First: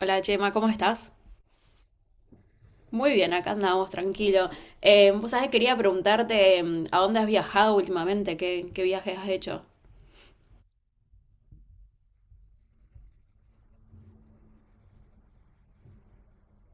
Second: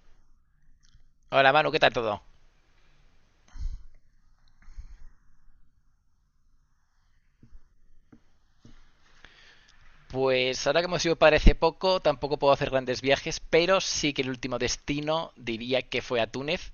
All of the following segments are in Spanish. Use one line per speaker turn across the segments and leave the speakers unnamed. Hola Chema, ¿cómo estás?
Hola Manu, ¿qué tal todo?
Muy bien, acá andamos, tranquilo. Vos sabés, quería preguntarte a dónde has viajado últimamente, qué viajes has hecho.
Pues ahora que hemos ido parece poco, tampoco puedo hacer grandes viajes, pero sí que el último destino diría que fue a Túnez.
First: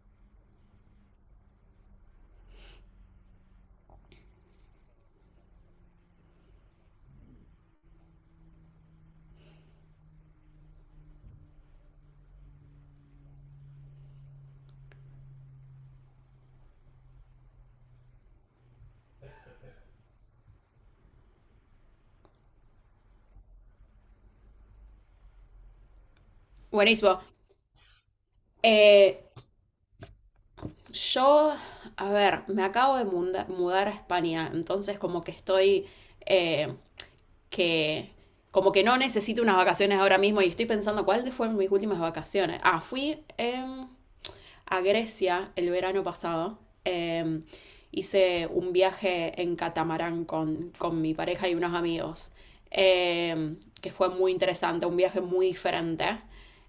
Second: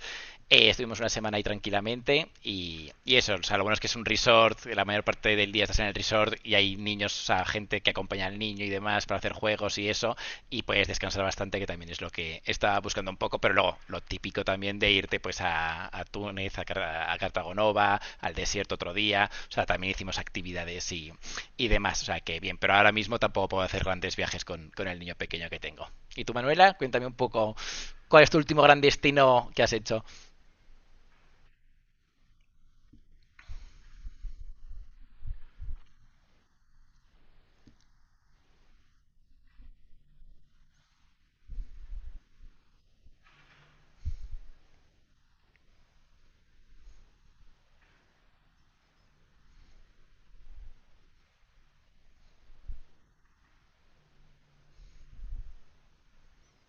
Estuvimos una semana ahí tranquilamente y eso, o sea, lo bueno es que es un resort, que la mayor parte del día estás en el resort y hay niños, o sea, gente que acompaña al niño y demás para hacer juegos y eso, y puedes descansar bastante, que también es lo que estaba buscando un poco, pero luego lo típico también de irte pues a Túnez, a Cartago Nova, al desierto otro día, o sea, también hicimos actividades y demás. O sea, que bien, pero ahora mismo tampoco puedo hacer grandes viajes con el niño pequeño que tengo. Y tú, Manuela, cuéntame un
Buenísimo.
poco cuál es tu último gran
Eh,
destino que has hecho. O
yo, a ver, me acabo de mudar a España, entonces como que eh, que, como que no necesito unas vacaciones ahora mismo y estoy pensando cuáles fueron mis últimas vacaciones. Ah, fui a Grecia el verano pasado. Eh, Hice un viaje en catamarán con mi pareja y unos amigos, eh, que fue muy interesante, un viaje muy diferente.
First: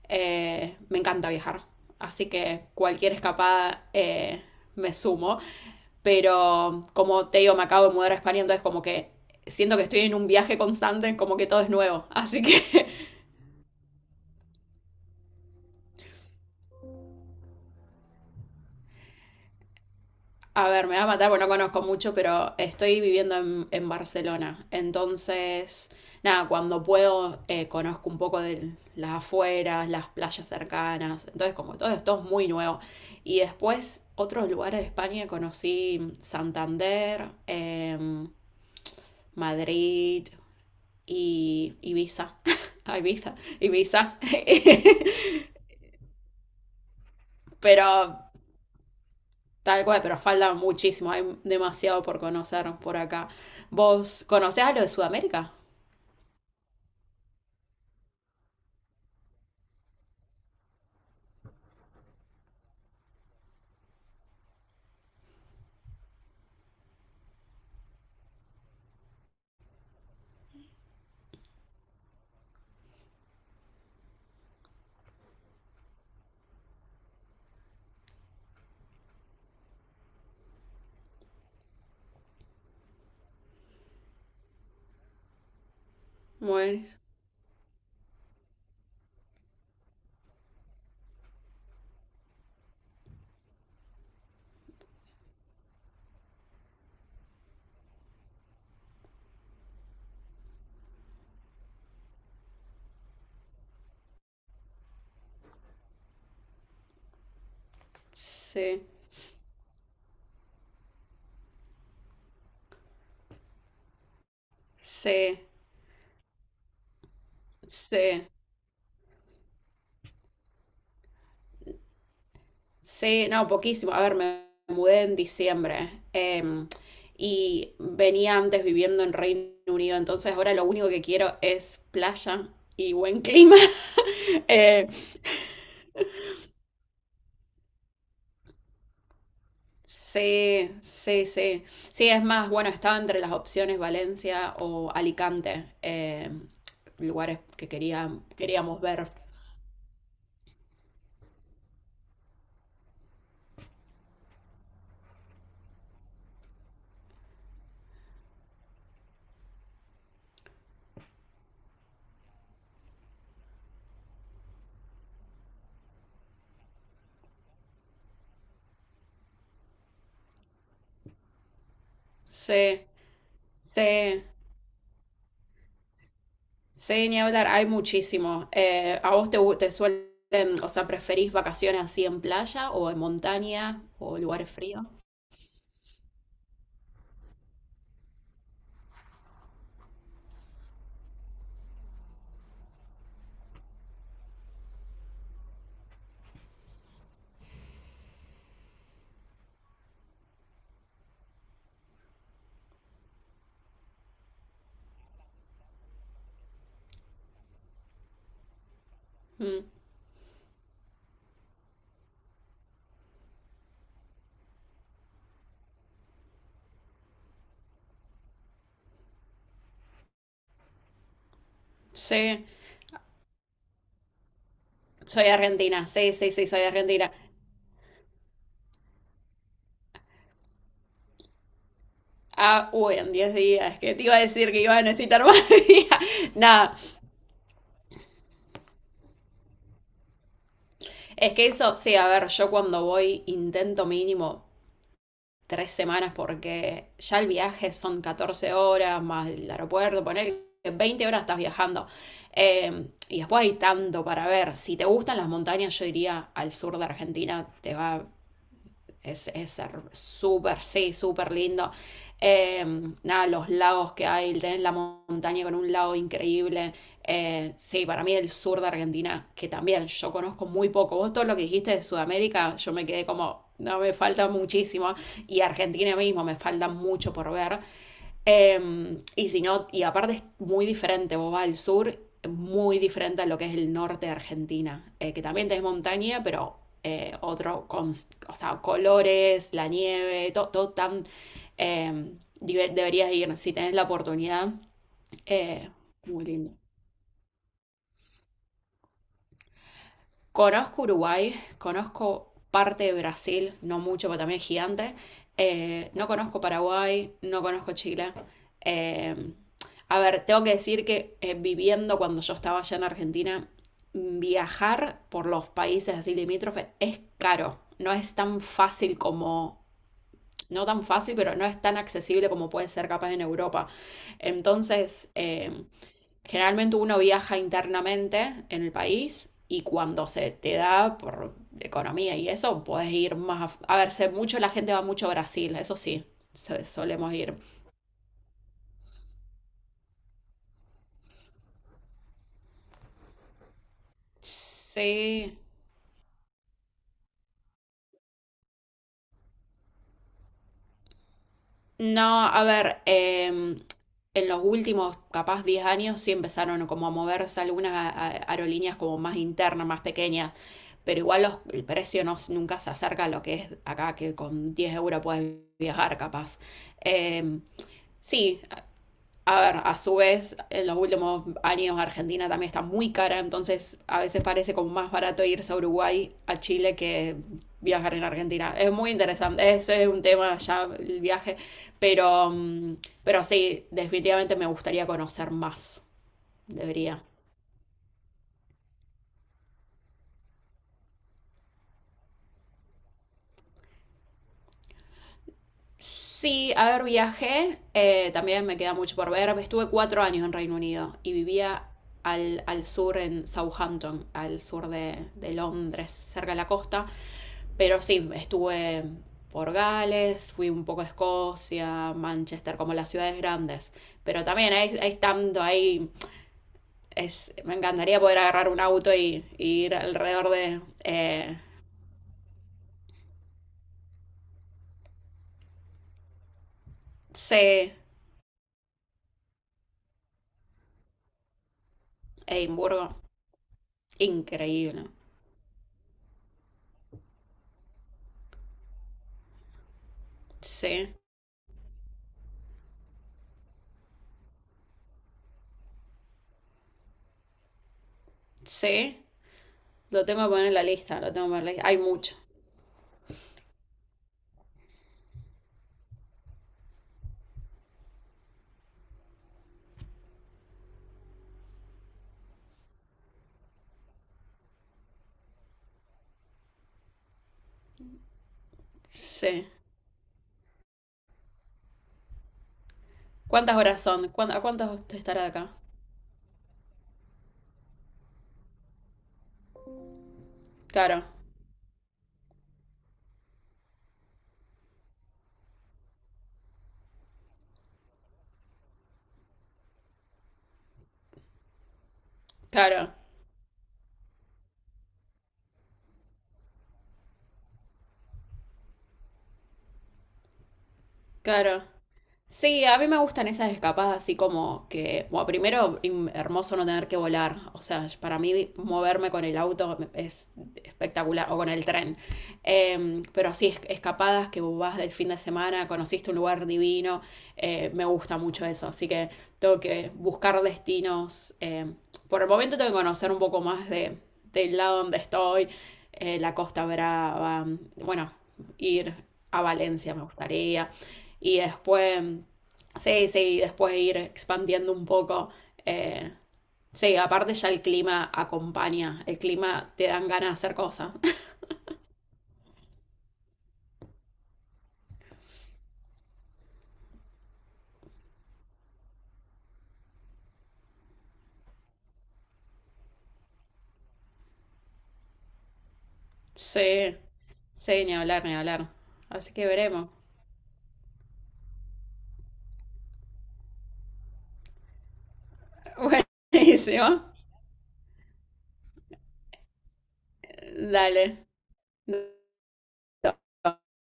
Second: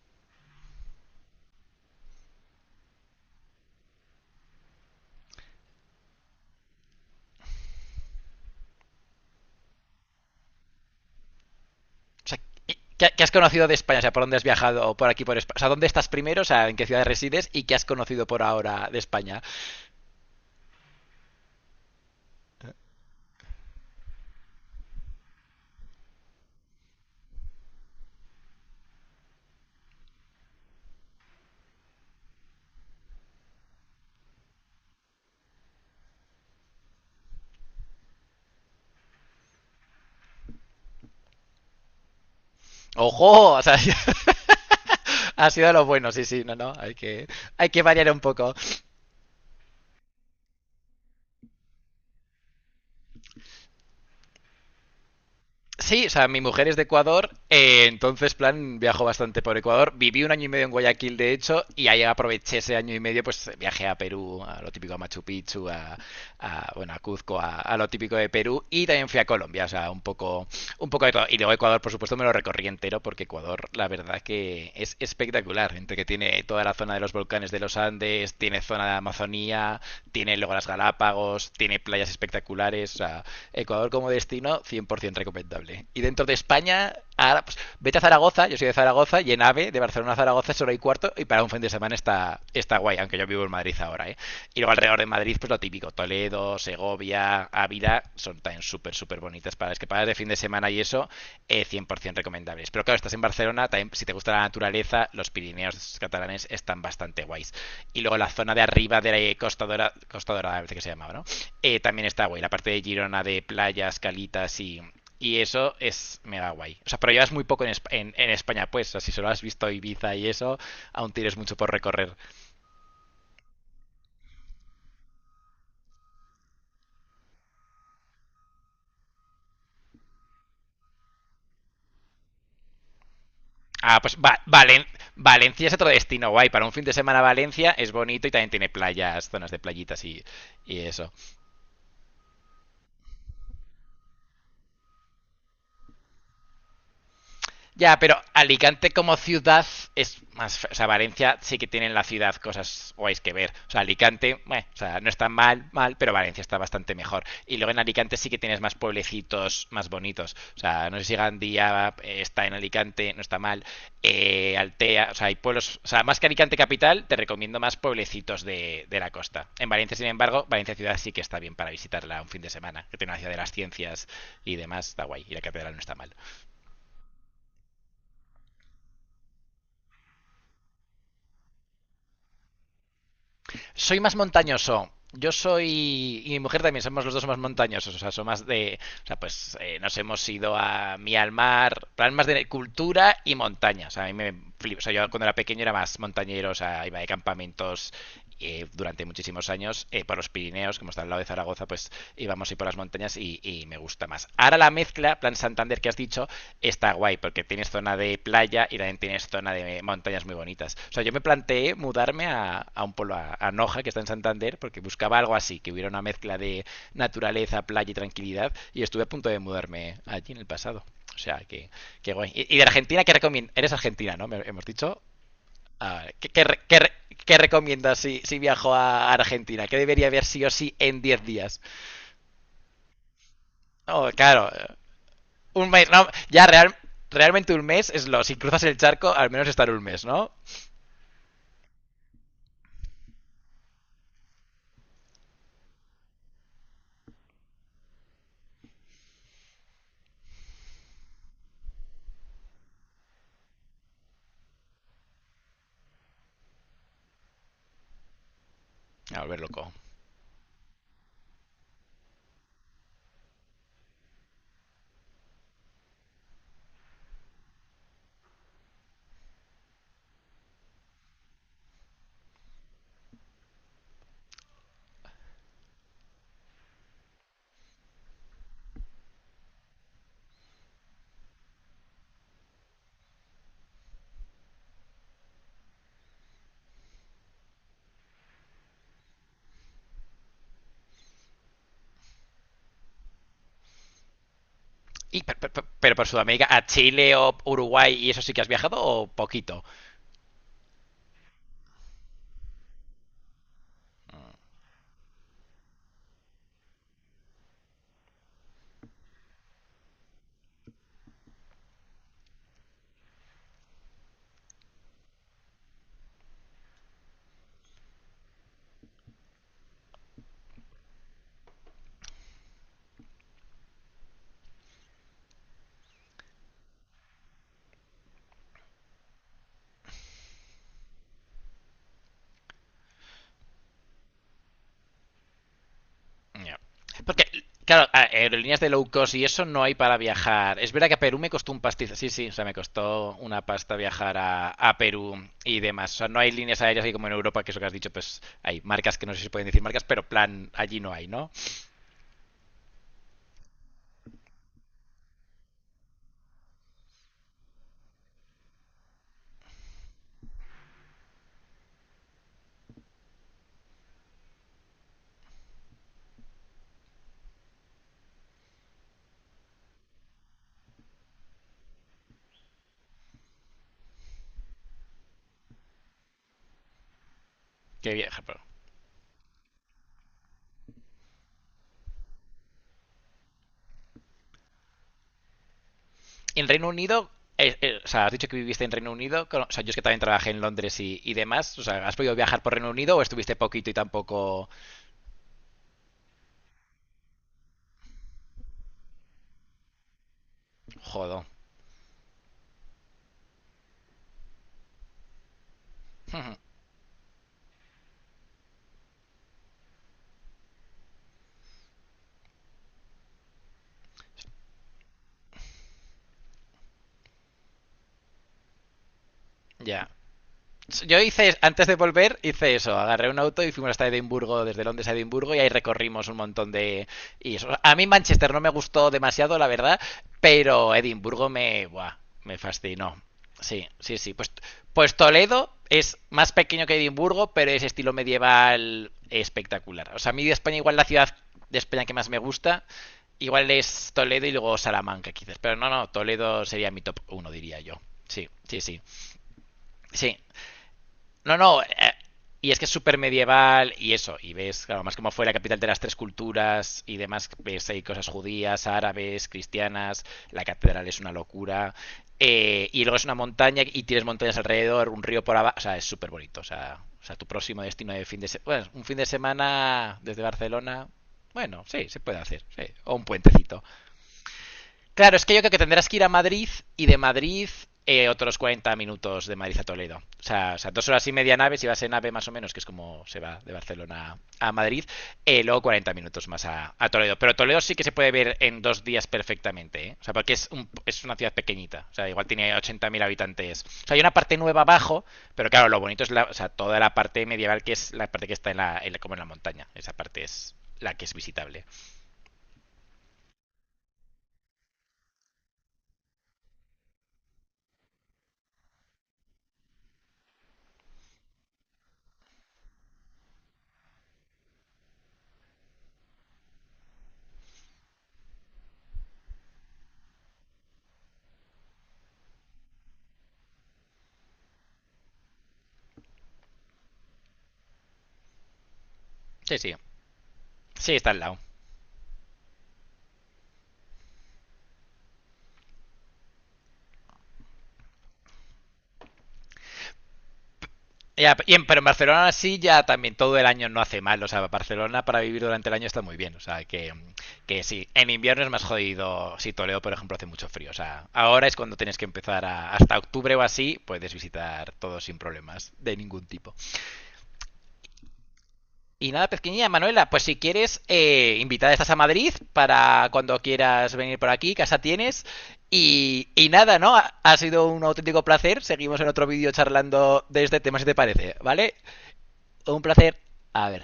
Me encanta viajar, así que cualquier escapada me sumo, pero como te digo, me acabo de mudar a España, entonces como que siento que estoy en un viaje constante, como que todo es nuevo,
sea,
así que
¿qué has conocido de España? O sea, ¿por dónde has viajado? ¿Por aquí, por España? O sea, ¿dónde estás primero? O sea, ¿en qué ciudad resides? ¿Y qué has conocido por ahora de España?
a ver, me va a matar, bueno no conozco mucho, pero estoy viviendo en Barcelona. Entonces, nada, cuando puedo, conozco un poco de las afueras, las playas cercanas. Entonces, como todo esto es muy nuevo. Y después, otros lugares de España conocí Santander, Madrid y Ibiza. Ah, Ibiza,
¡Ojo! O sea,
Ibiza.
ha sido lo bueno, sí, sí, no, no, hay que, hay que variar un
Pero
poco.
tal cual, pero falta muchísimo, hay demasiado por conocer por acá. ¿Vos conocés a lo de Sudamérica?
Sí, o sea, mi mujer es de Ecuador, entonces, plan, viajo bastante por Ecuador. Viví un año y medio en Guayaquil, de hecho, y ahí aproveché ese año y medio, pues viajé a Perú, a lo típico a Machu Picchu, a, bueno, a Cuzco, a lo típico de Perú, y también fui a Colombia, o sea, un poco de todo. Y luego Ecuador, por supuesto, me lo recorrí entero, porque Ecuador, la verdad que es espectacular. Entre que tiene toda la zona de los volcanes de los Andes, tiene zona de Amazonía, tiene luego las Galápagos, tiene playas espectaculares. O sea, Ecuador como destino, 100% recomendable. Y dentro de
Bueno,
España, ahora, pues, vete a Zaragoza, yo soy de Zaragoza, y en AVE, de Barcelona a Zaragoza, es hora y cuarto, y para un fin de semana está guay, aunque yo vivo en Madrid ahora, ¿eh? Y luego alrededor de Madrid, pues lo típico, Toledo, Segovia, Ávila, son también súper, súper bonitas para escapadas de fin de semana y eso, 100% recomendables. Pero claro, estás en Barcelona, también, si te gusta la naturaleza, los Pirineos catalanes están bastante guays. Y luego la zona de
sí,
arriba de la Costa Dorada, Costa Dorada me parece que se llamaba, ¿no? También está guay, la parte de Girona de playas, calitas y
sí,
eso es mega guay. O sea, pero llevas muy poco en, en-
sí,
en España, pues. O sea, si solo has visto Ibiza y eso, aún tienes mucho por recorrer.
sí, no, poquísimo. A ver, me mudé en diciembre, y venía antes viviendo en Reino Unido, entonces ahora lo único que quiero es playa y buen clima.
Ah, pues
Eh,
Valencia es otro destino guay. Para un fin de semana Valencia es bonito y también tiene playas, zonas de playitas y,
sí,
y eso.
sí, sí. Sí, es más, bueno, estaba entre las opciones Valencia o Alicante, lugares que
Ya, pero
queríamos
Alicante
ver.
como ciudad es más. O sea, Valencia sí que tiene en la ciudad cosas guays que ver. O sea, Alicante, bueno, o sea, no está mal, mal, pero Valencia está bastante mejor. Y luego en Alicante sí que tienes más pueblecitos más bonitos. O sea, no sé si Gandía, está en Alicante, no está mal. Altea, o sea, hay pueblos. O sea, más que Alicante capital, te recomiendo más pueblecitos de la costa. En Valencia, sin embargo, Valencia ciudad sí que está bien para visitarla un fin de
Sí,
semana, que tiene una ciudad de las ciencias
sí,
y demás, está guay. Y la catedral no está mal.
sí, ni hablar, hay muchísimo. ¿A vos te suelen, o sea, preferís vacaciones así en playa o en montaña
Soy más
o lugares fríos?
montañoso. Yo soy, y mi mujer también, somos los dos más montañosos, o sea, somos más de, o sea, pues, nos hemos ido a mí al mar, plan más de cultura y montaña, o sea, a mí me flipo, o sea, yo cuando era pequeño era más montañero, o sea, iba de campamentos, durante muchísimos años, por los Pirineos, como está al lado de Zaragoza, pues íbamos y por las montañas y me gusta más. Ahora la mezcla, plan Santander que has dicho, está guay guay, porque tienes zona de playa y también tienes zona
Mm,
de montañas muy bonitas. O sea, yo me planteé mudarme a un pueblo, a Noja, que está en Santander, porque buscaba algo así, que hubiera una mezcla de naturaleza, playa y tranquilidad, y estuve a punto de mudarme allí en el pasado. O sea, que guay.
sí,
Y de Argentina, ¿qué recomiendas? Eres argentina, ¿no? Hemos dicho.
soy argentina,
Ah,
sí, sí, sí, soy
qué
argentina.
qué recomiendas si viajo a Argentina? ¿Qué debería ver sí o sí en 10 días?
Ah, uy, en 10 días, que te
Oh,
iba a
claro.
decir que iba a necesitar más
Un mes,
días.
no. Ya, realmente un mes es lo. Si cruzas el charco, al menos estar un mes, ¿no?
Es que eso, sí, a ver, yo cuando voy intento mínimo 3 semanas porque ya el viaje son 14 horas más el aeropuerto, poner 20 horas estás viajando. Y después hay tanto para ver. Si te gustan las montañas, yo diría al sur de Argentina, te va
A
es
volver loco.
súper, sí, súper lindo. Eh, Nada, los lagos que hay, tenés la montaña con un lago increíble. Sí, para mí el sur de Argentina, que también yo conozco muy poco. Vos todo lo que dijiste de Sudamérica, yo me quedé como, no, me falta muchísimo. Y Argentina mismo, me falta mucho por ver. Y si no, y aparte es muy diferente, vos vas al sur muy diferente a lo que es el norte de Argentina, que también tenés montaña, pero o sea, colores, la nieve, todo, todo tan... eh, deberías ir, si tenés la oportunidad,
Y, per- per-
eh,
pero por
muy
Sudamérica,
lindo.
a Chile o Uruguay, ¿y eso sí que has viajado o poquito?
Conozco Uruguay, conozco parte de Brasil, no mucho, pero también es gigante. No conozco Paraguay, no conozco Chile. Eh, a ver, tengo que decir que viviendo cuando yo estaba allá en Argentina, viajar por los países así limítrofes es caro. No es tan fácil como, no tan fácil, pero no es tan accesible como puede ser capaz en Europa. Entonces, generalmente uno viaja internamente en el país y cuando se te da por economía y eso, puedes ir más... A, a ver, sé mucho, la gente va mucho a Brasil, eso sí,
No.
solemos
Porque,
ir.
claro, aerolíneas de low cost y eso no hay para viajar. Es verdad que a Perú me costó un pastiz. Sí, sí, o sea, me costó una pasta viajar a Perú
Sí.
y demás. O sea, no hay líneas aéreas así como en Europa, que es lo que has dicho, pues hay marcas que no sé si pueden decir marcas, pero plan, allí no hay, ¿no?
No, a ver, en los últimos, capaz 10 años, sí empezaron como a moverse algunas aerolíneas como más internas, más pequeñas, pero igual el precio no, nunca se acerca a lo que es acá, que con 10 euros puedes viajar capaz. Em, sí, a ver, a su vez, en los últimos años Argentina también está muy cara, entonces a veces parece como más barato irse a Uruguay, a Chile, que
Que
viajar en
viajar, pero
Argentina. Es muy interesante, eso es un tema ya, el viaje, pero, mm, pero sí, definitivamente me gustaría conocer más,
en Reino
debería.
Unido, o sea, has dicho que viviste en Reino Unido, o sea, yo es que también trabajé en Londres y demás, o sea, ¿has podido viajar por Reino Unido o estuviste poquito y tampoco...
Sí, a ver, viajé, también me queda mucho por ver. Estuve 4 años en Reino Unido y
Jodo.
vivía al sur, en Southampton, al sur de Londres, cerca de la costa. Pero sí, estuve por Gales, fui un poco a Escocia, Manchester, como las ciudades grandes. Pero también hay tanto, ahí es, me encantaría poder agarrar un auto y ir
Ya.
alrededor de
Yo hice, antes de volver, hice eso. Agarré un auto y fuimos hasta Edimburgo, desde Londres a Edimburgo, y ahí recorrimos un montón de. Y eso.
sí,
A mí Manchester no me gustó demasiado, la verdad, pero Edimburgo me. Buah, me
Edimburgo.
fascinó. Sí, sí, sí. Pues,
Increíble.
pues Toledo es más pequeño que Edimburgo, pero es estilo medieval espectacular. O sea, a mí de España, igual la
Sí,
ciudad de España que más me gusta, igual es Toledo y luego Salamanca, quizás. Pero no, no, Toledo sería mi top uno diría yo. Sí, sí, sí.
sí. Lo
Sí,
tengo que poner en la lista, lo tengo que
no,
poner en la
no. eh,
lista. Hay mucho.
y es que es súper medieval y eso. Y ves, claro, más como fue la capital de las tres culturas y demás. Ves ahí cosas judías, árabes, cristianas. La catedral es una locura. Y luego es una montaña y tienes montañas alrededor, un río por abajo. O sea, es súper bonito. O sea, tu próximo destino de fin de semana. Bueno, un fin de
Sí.
semana desde Barcelona. Bueno, sí, se puede hacer. Sí, o un
¿Cuántas
puentecito.
horas son? ¿Cuán- ¿A cuántas
Claro,
estará
es
de
que yo
acá?
creo que tendrás que ir a Madrid y de Madrid, otros 40 minutos de Madrid a Toledo. O sea, dos
Claro,
horas y media nave, si vas en nave más o menos, que es como se va de Barcelona a Madrid, luego 40 minutos más a, a Toledo. Pero Toledo sí que se puede ver en 2 días perfectamente, ¿eh? O sea, porque es una ciudad pequeñita. O sea, igual tiene ochenta
claro,
mil habitantes. O sea, hay una parte nueva abajo, pero claro, lo bonito es la, o sea, toda la parte medieval, que es la parte que está en la, como en la montaña. Esa parte es la que es
claro.
visitable.
Sí, a mí me gustan esas escapadas así como que, bueno, primero, im- hermoso no tener que volar. O sea, para mí moverme con el auto es espectacular, o con el tren. Pero así, escapadas que vas del fin de semana, conociste un lugar divino, me gusta mucho eso. Así que tengo que buscar destinos. Por el momento tengo que conocer un poco más de, del lado donde estoy, la Costa Brava, bueno, ir a
Sí, sí.
Valencia me gustaría.
Sí, está al lado.
Y después, sí, sí, después ir expandiendo un poco. eh, sí, aparte ya el clima acompaña, el clima te dan ganas de hacer cosas.
Ya, pero en Barcelona sí ya también todo el año no hace mal. O sea, Barcelona para vivir durante el año está muy bien. O sea, que sí, en invierno es más jodido. Si Toledo, por ejemplo, hace mucho frío. O sea, ahora es cuando tienes que empezar a, hasta octubre o así, puedes visitar todo sin problemas de ningún tipo.
Sí, sí, ni hablar, ni hablar.
Y nada,
Así que
pequeñilla
veremos.
Manuela, pues si quieres, invitada estás a Madrid para cuando quieras venir por aquí, casa tienes. Y, y nada, ¿no?
Buenísimo.
Ha sido un auténtico placer. Seguimos en otro vídeo charlando de este tema, si te
Dale.
parece, ¿vale? Un placer. A ver,